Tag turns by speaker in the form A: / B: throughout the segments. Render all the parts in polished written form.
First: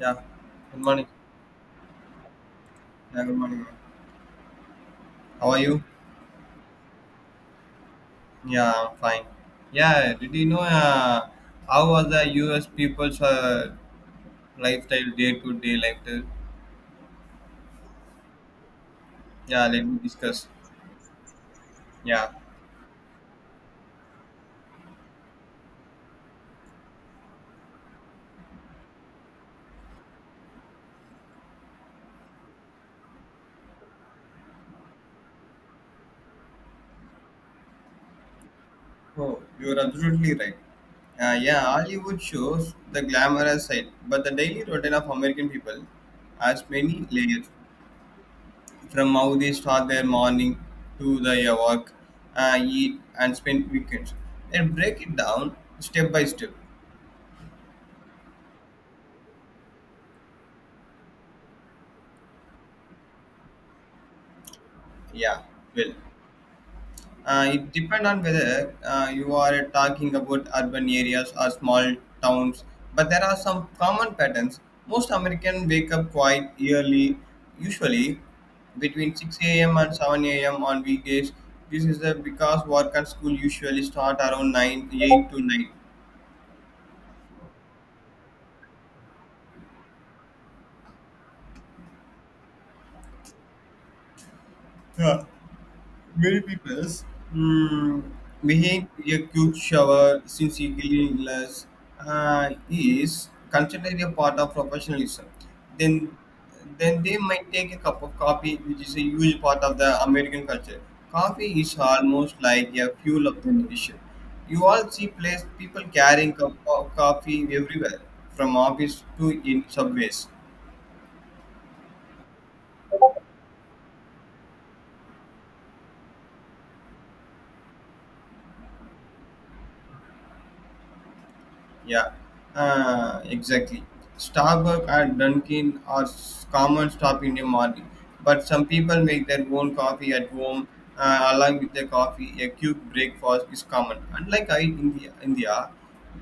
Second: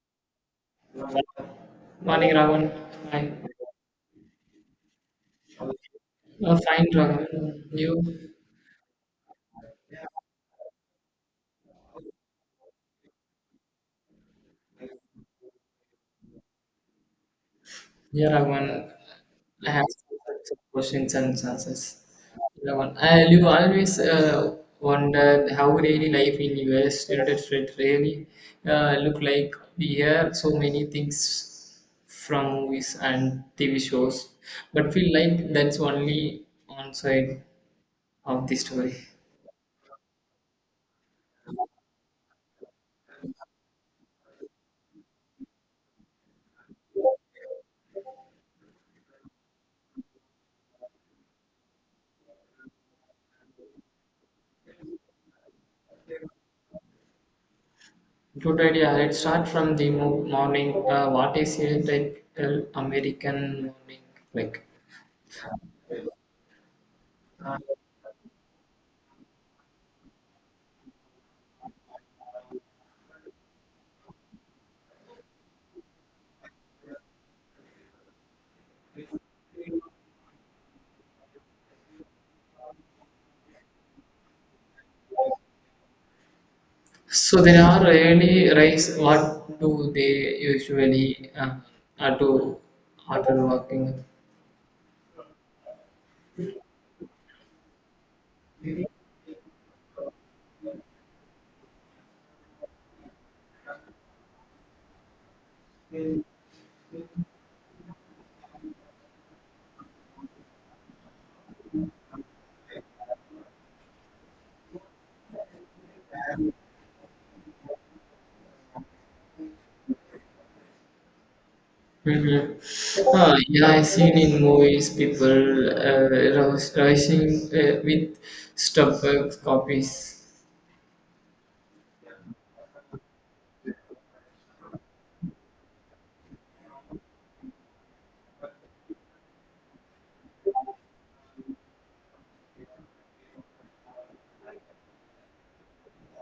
A: Yeah, good morning.
B: Morning, Raghavan. Hi.
A: Yeah, good morning, ma'am. How are you?
B: Fine, Raghavan. You?
A: Yeah, I'm fine. Yeah, did you know how was the US people's lifestyle, day to day lifestyle?
B: Yeah, Raghavan.
A: Yeah,
B: I
A: let
B: have
A: me
B: some
A: discuss.
B: types of questions and answers.
A: Yeah.
B: Raghavan, I you always wondered how daily life in US United States really look like. We hear so many things from movies and TV shows, but feel like that's only one side of the story.
A: Oh, you're absolutely right. Yeah, Hollywood shows the glamorous side, but the daily routine of American people has many layers, from how they start their morning to their work, eat, and spend weekends. And break it down step by step.
B: Good idea. Let's start from the morning. What is a typical American morning like?
A: Yeah, well, it depends on whether you are talking about urban areas or small towns, but there are some common patterns. Most Americans wake up quite early, usually between 6 a.m. and 7 a.m. on weekdays. This is because work and school usually start around 9, 8 to 9.
B: So there are early rise. What do they usually do after working?
A: Yeah. Many people mm, behind a quick shower since cleanliness is considered a part of professionalism. Then, then they might take a cup of coffee, which is a huge part of the American culture. Coffee is almost like a fuel of the nation. You all see place people carrying cup of coffee everywhere, from office to in subways.
B: Mm-hmm. Yeah, I seen in movies people uh, rising with Starbucks copies.
A: Yeah, exactly. Starbucks and Dunkin' are common stop in the morning, but some people make their own coffee at home. Along with their coffee, a quick breakfast is common. Unlike India,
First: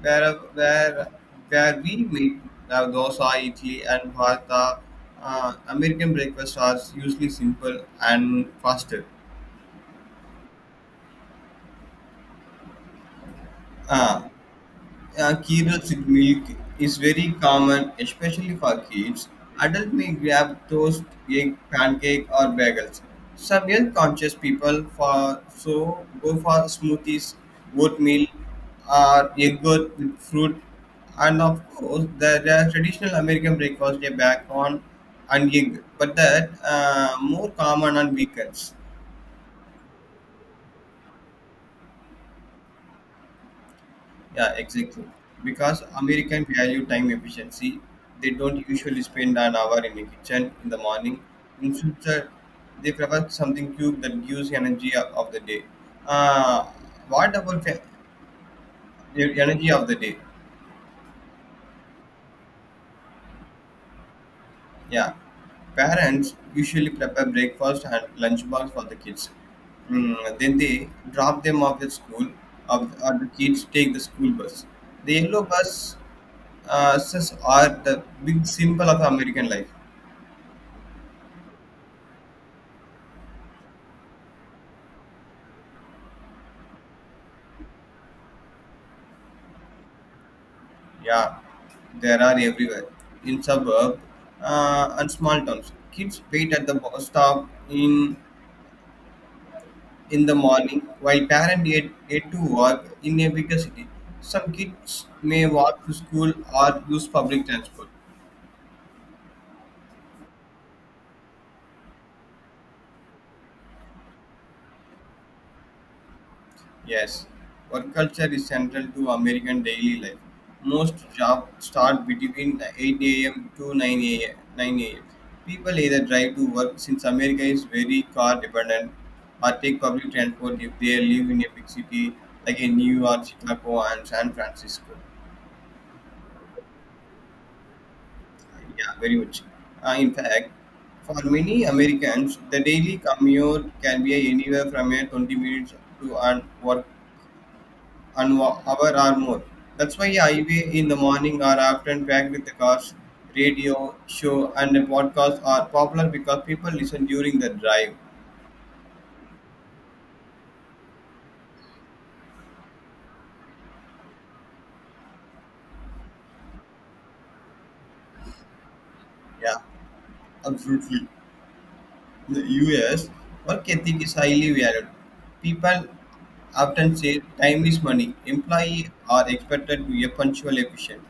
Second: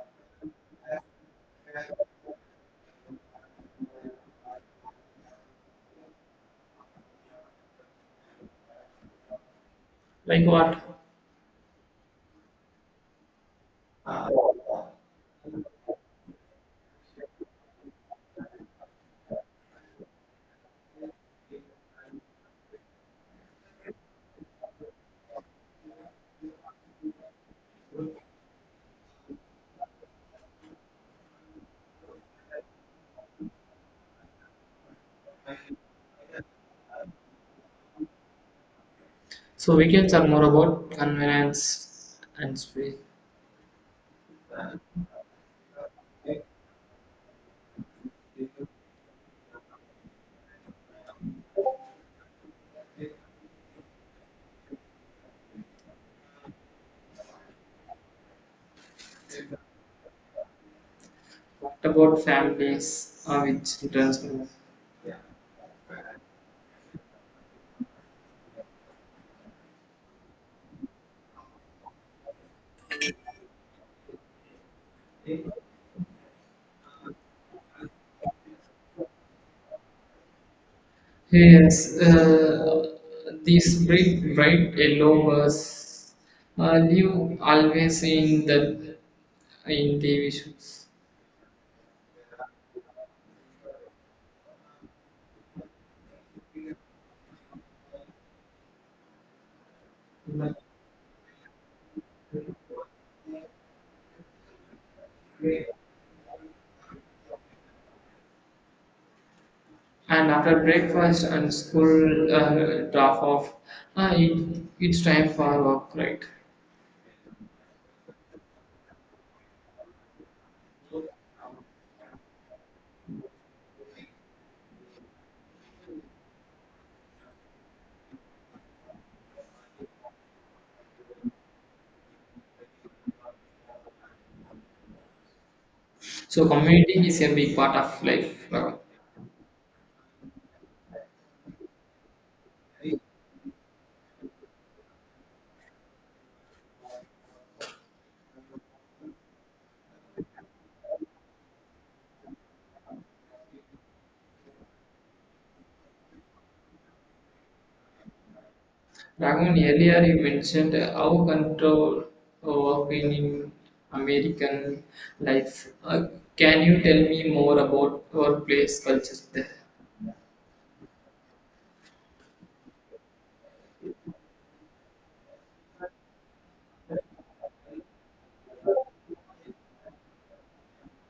A: where where where we make dosa, idli, and bhata, American breakfasts are usually simple and faster.
B: Like what?
A: Uh, Cereals with milk is very common, especially for kids. Adults may grab toast, egg, pancake, or bagels. Some health-conscious people for so go for smoothies, oatmeal, or egg yogurt with fruit. And of course, there are traditional American breakfast: a bacon and egg, but that more common on weekends.
B: So weekends are more about convenience and speed.
A: Yeah, exactly. Because American value time efficiency, they don't usually spend an hour in the kitchen in the morning. Instead, they prefer something quick that gives energy of the day. Uh, what about fa- the energy of the day?
B: What about families with children?
A: Yeah, parents usually prepare breakfast and lunchbox for the kids. Then they drop them off at school, or the kids take the school bus. The yellow buses are the big symbol of American life.
B: Yes, these bright yellow birds live always in the issues.
A: Yeah, there are everywhere. In suburb and small towns, kids wait at the bus stop in the
B: And
A: morning, while parents get to work in a bigger city. Some kids may walk to school or use public transport.
B: after breakfast and school drop off, it's time for work, right?
A: Yes, work culture is central to American daily life. Most jobs start between 8 a.m. to 9 a.m. People either drive to work since America is very car dependent, or take public transport if they live in a big city like in New York, Chicago, and San Francisco.
B: So community is a big part of life.
A: Yeah, very much. In fact, for many Americans, the daily commute can be anywhere from a 20 minutes to an hour or more. That's why I wake in the morning are often packed with the cars, radio, show, and podcasts are popular because people listen during the drive.
B: Raghun, earlier you mentioned how control work in American life. Can you tell me more about workplace culture there?
A: Yeah, absolutely. In the US, work ethic is highly valued. People often say time is money. Employees are expected to be punctual, efficient,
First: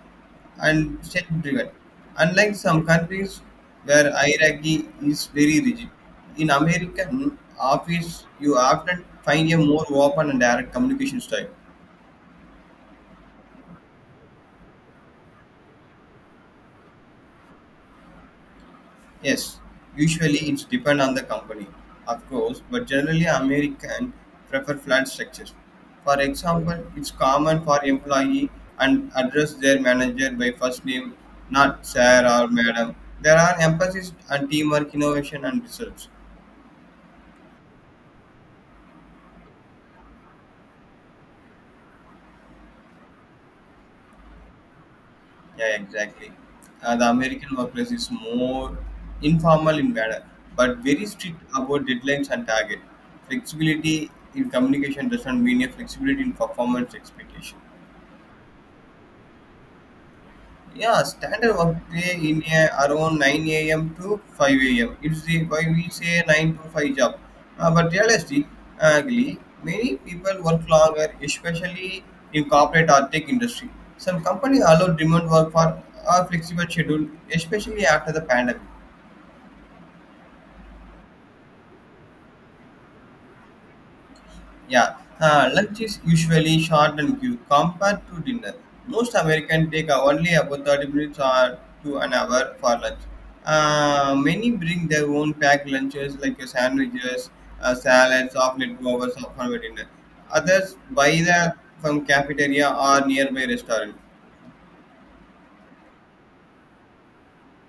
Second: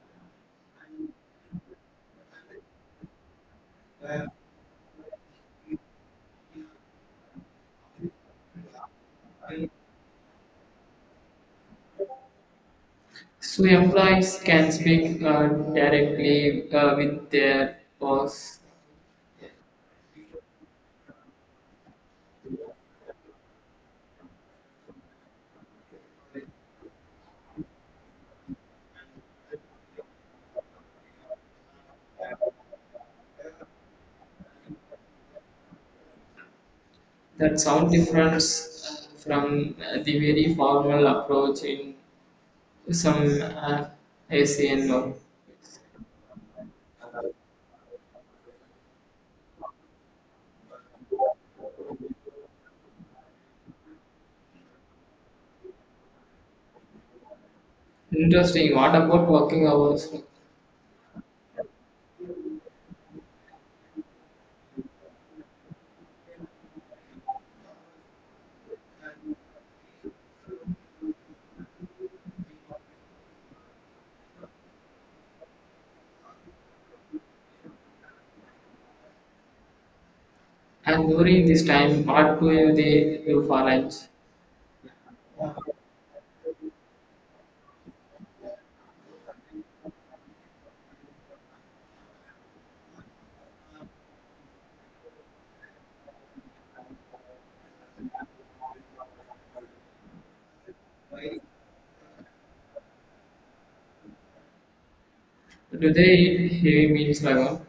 A: and self-driven. Unlike some countries where hierarchy is very rigid, in American office you often find a more open and direct communication style.
B: So employees can speak directly with their boss.
A: Yes, usually it's depend on the company, of course, but generally American prefer flat structures. For example, it's common for employee and address their manager by first name, not sir or madam. There are emphasis on teamwork, innovation, and results.
B: That sound difference from the very formal approach in some ACN work.
A: Yeah, exactly. The American workplace is more informal in manner, but very strict about deadlines and target. Flexibility in communication does not mean a flexibility in performance expectation.
B: Interesting. What about working hours?
A: Yeah, standard workday in a, around 9 a.m. to 5 a.m. It's the why we say 9 to 5 job. But realistically, many people work longer, especially in corporate or tech industry. Some companies allow remote work for a flexible schedule, especially after the pandemic.
B: And during this time, what do you, they do for lunch?
A: Yeah, lunch is usually short and quick compared to dinner. Most Americans take only about 30 minutes or to an hour for lunch. Many bring their own packed lunches like your sandwiches, salads, or leftovers for dinner. Others buy them from cafeteria or nearby restaurant.
B: Do they eat heavy meals alone?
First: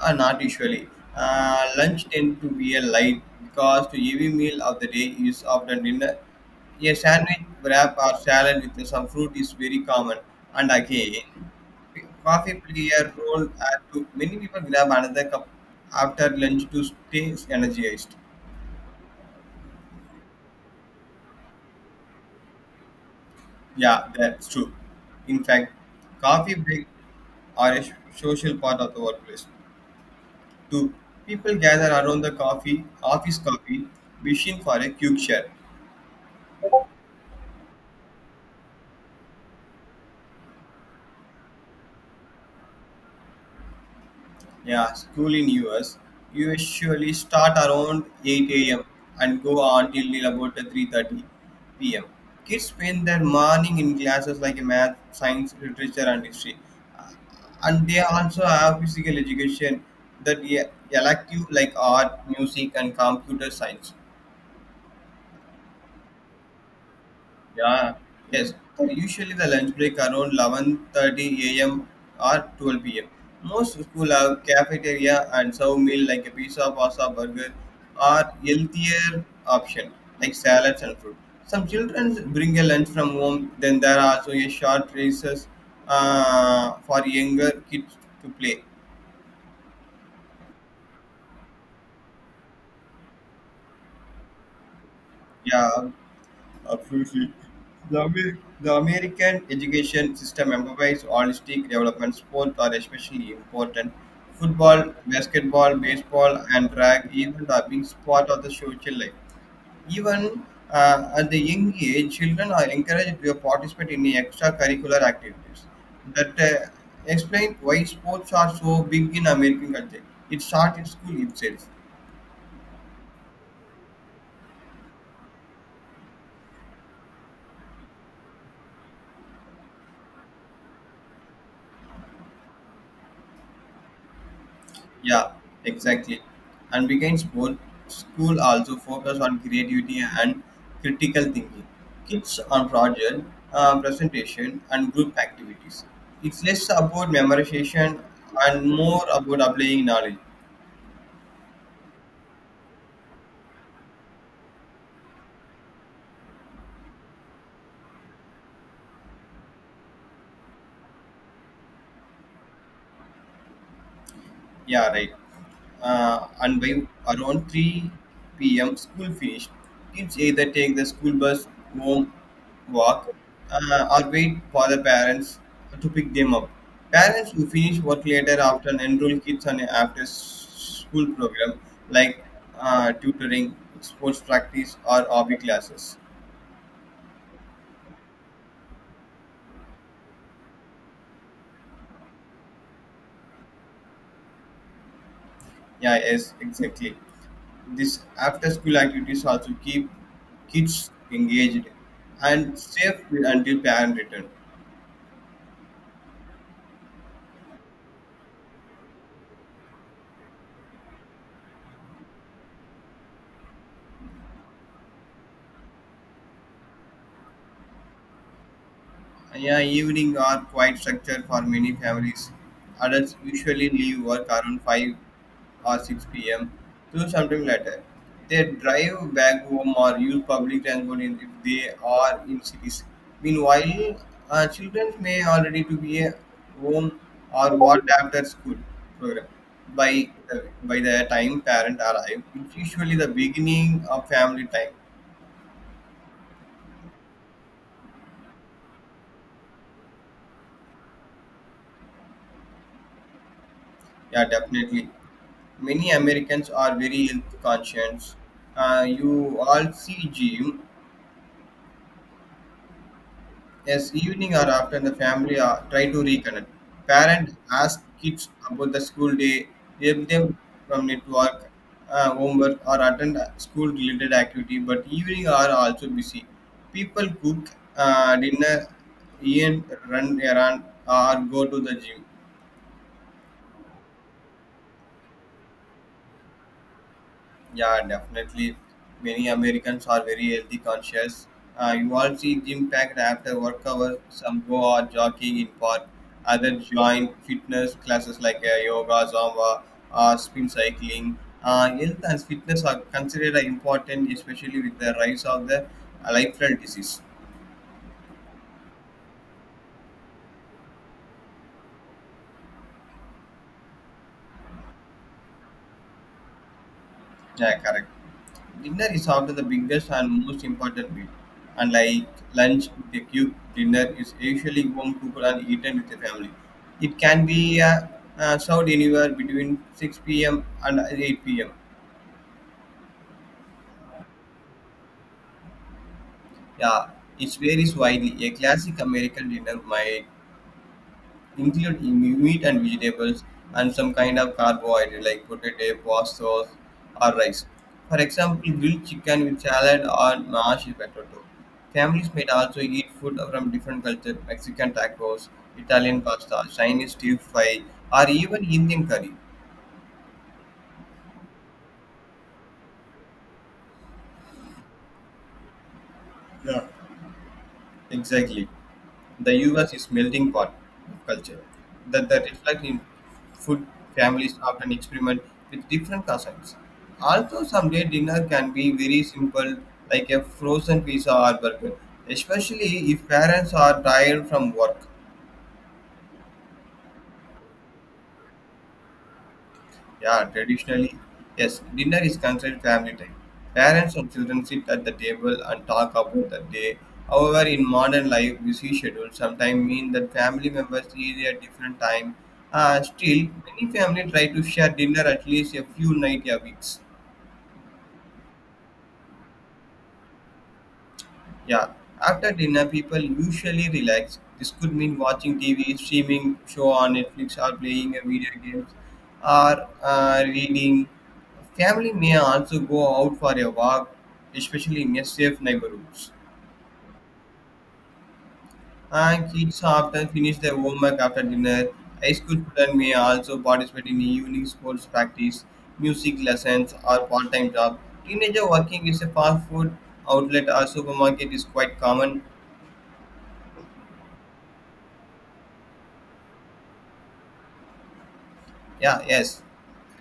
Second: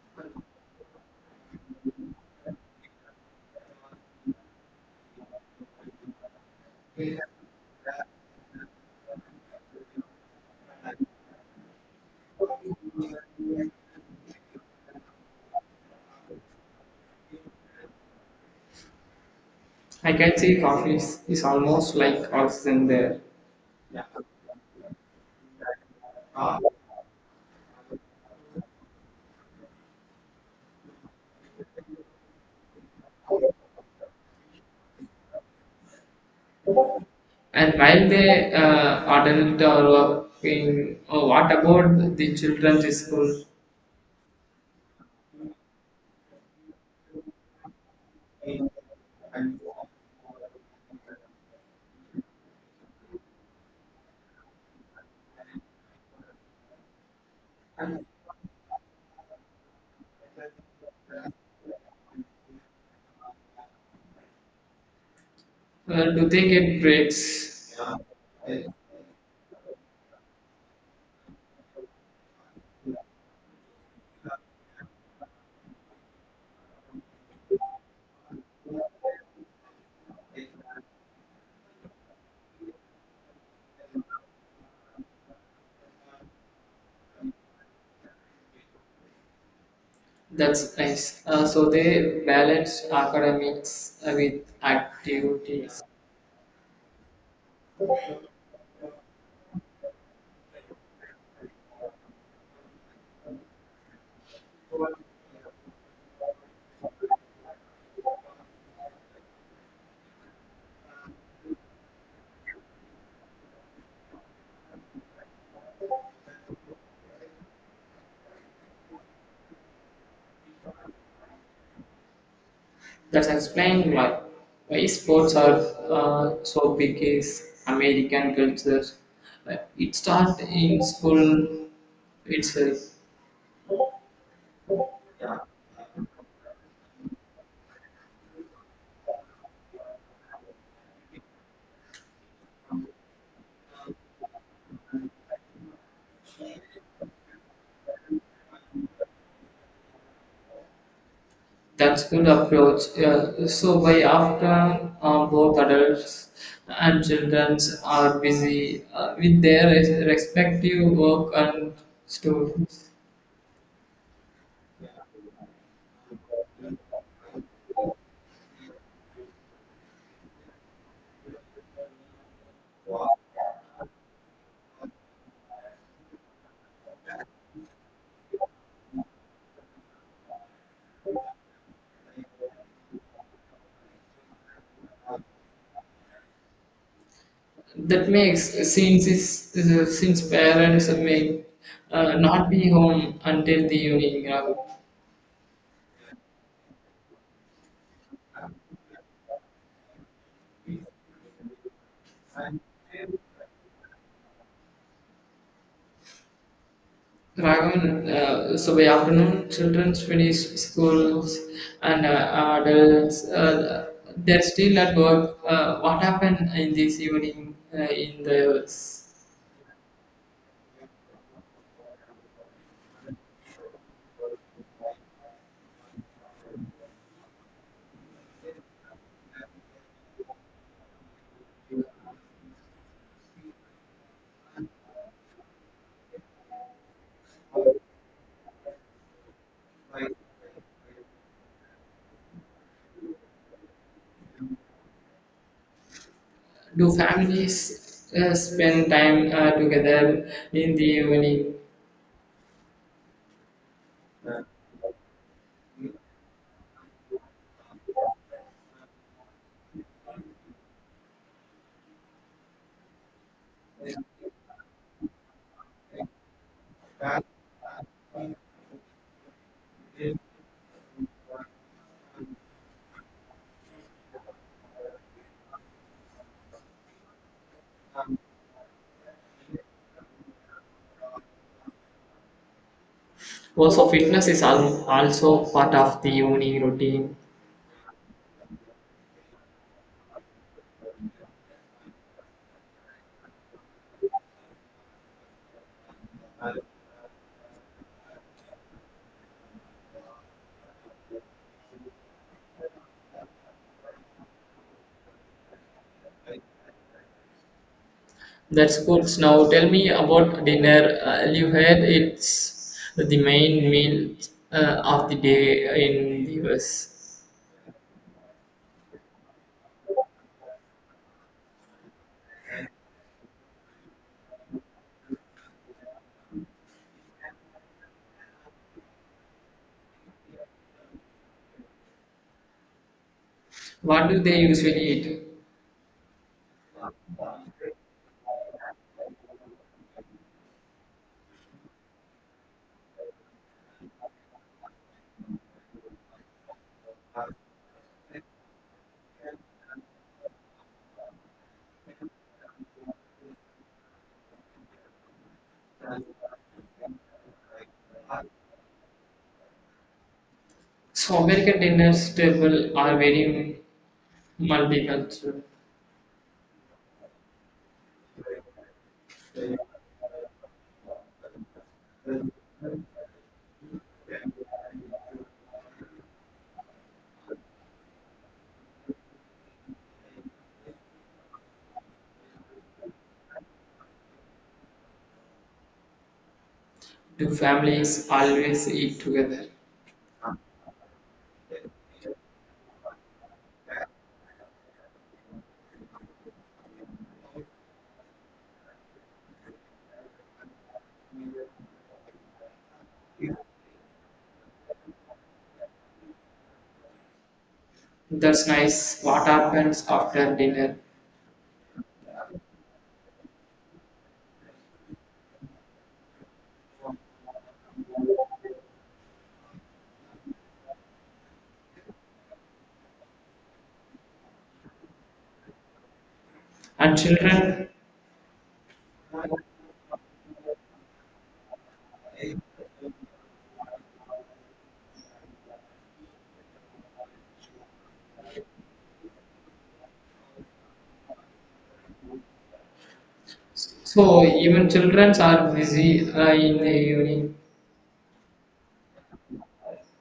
A: Not usually. Lunch tends to be a light because the heavy meal of the day is often dinner. A sandwich, wrap, or salad with some fruit is very common. And again, coffee play a role as to many people grab another cup after lunch to stay energized.
B: I can see coffee is almost like oxygen there.
A: Yeah, that's true. In fact, coffee breaks are a social part of the workplace. Two people gather around the coffee, office coffee, wishing for a quick share.
B: And while they adult are working, oh, what about the children in school?
A: Yeah, school in US usually start around 8 a.m. and go until about 3:30 p.m. Kids spend their morning in classes like math, science, literature, and history, Uh, and they also have physical education that elective like art, music, and computer science.
B: Do they get breaks?
A: Yeah, yes. But usually the lunch break around 11:30 a.m. or 12 p.m. Most school have cafeteria and serve meal like a pizza, pasta, burger, or healthier option like salads and fruit. Some children bring a lunch from home. Then there are also a short races for younger kids to play.
B: That's nice. So they balance academics with activities.
A: Yeah, absolutely. The American education system emphasizes holistic development. Sports are especially important. Football, basketball, baseball, and track even are being part of the social life. Even at the young age, children are encouraged to participate in extracurricular activities. That explains why sports are so big in American culture. It starts in school itself.
B: That's explain why sports are so big is American culture. It starts in school itself.
A: Yeah, exactly. And weekend sport school also focus on creativity and critical thinking. Kids on project, presentation, and group activities. It's less about memorization and more about applying knowledge.
B: That's good approach. Yeah. So by after both adults and children are busy with their respective work and stories,
A: Yeah, right. And by around 3 p.m., school finished. Kids either take the school bus home, walk, or wait for the parents to pick them up. Parents who finish work later often enroll kids on an after school program like tutoring, sports practice, or hobby classes.
B: that makes since is since parents may not be home until the evening.
A: Yeah, yes, exactly. These after-school activities also keep kids engaged and safe until parent return.
B: Raven, so by afternoon, children finish schools and adults, they're still at work. What happened in this evening? In the
A: Yeah, evening are quite structured for many families. Adults usually leave work around 5 or 6 p.m. to sometime later. They drive back home or use public transport if they are in cities. Meanwhile, children may already to be at home or what after school program. By by the time parent arrive, it's usually the beginning of family time.
B: do families spend time together in the evening?
A: Yeah, definitely. Many Americans are very health conscious. You all see gym as evening or after the family are, try to reconnect. Parents ask kids about the school day, help them from network, homework, or attend school related activity, but evening are also busy. People cook dinner, even run errand or go to the gym.
B: Also, fitness is also part of the evening routine.
A: Yeah, definitely. Many Americans are very healthy conscious. You all see gym packed after work hours. Some go out jogging in park. Others join fitness classes like yoga, zumba, spin cycling. Health and fitness are considered important, especially with the rise of the lifestyle disease.
B: That's good. Now, tell me about dinner. You had it's the main meal of the day in the US.
A: Yeah, correct. Dinner is often the biggest and most important meal. Unlike lunch, the cube dinner is usually warm, cooked and eaten with the family. It can be served anywhere between 6 p.m. and 8 p.m.
B: What do they usually eat?
A: Yeah, it varies widely. A classic American dinner might include in meat and vegetables and some kind of carbohydrate like potato, pasta, or rice. For example, grilled chicken with salad or mashed potato. Families might also eat food from different cultures, Mexican tacos, Italian pasta, Chinese stir fry, or even Indian curry.
B: So American dinners table are very multicultural.
A: Exactly. The US is melting pot of culture that reflects in food families often experiment with different cuisines. Although someday dinner can be very simple like a frozen pizza or burger, especially if parents are tired from work.
B: Do families always eat together?
A: Yeah, traditionally, yes, dinner is considered family time. Parents and children sit at the table and talk about the day. However, in modern life, busy schedules sometimes mean that family members eat at different time. Still, many family try to share dinner at least a few nights a week.
B: That's nice. What happens after dinner?
A: Yeah, after dinner, people usually relax. This could mean watching TV, streaming show on Netflix, or playing a video games, or reading. Family may also go out for a walk, especially in a safe neighborhoods.
B: And children?
A: And kids often finish their homework after dinner. High school students may also participate in evening sports practice, music lessons, or part-time job. Teenager working is a fast food outlet or supermarket is quite common.
B: So even children are busy in the evening.
A: Yeah, yes,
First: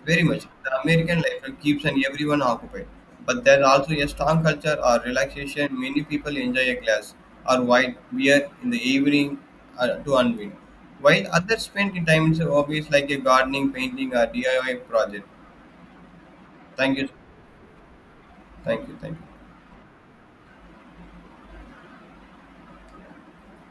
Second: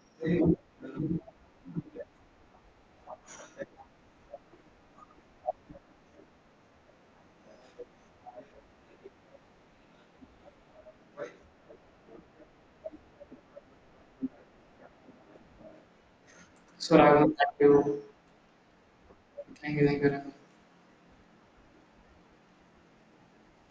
A: very much. The American life keeps and everyone occupied, but there also a strong culture or relaxation. Many people enjoy a glass or white beer in the evening to unwind, while others spend time in hobbies like a gardening, painting, or DIY project. Thank
B: So
A: you,
B: Raghav, thank you.
A: thank you, thank you.
B: Thank you, Raghav.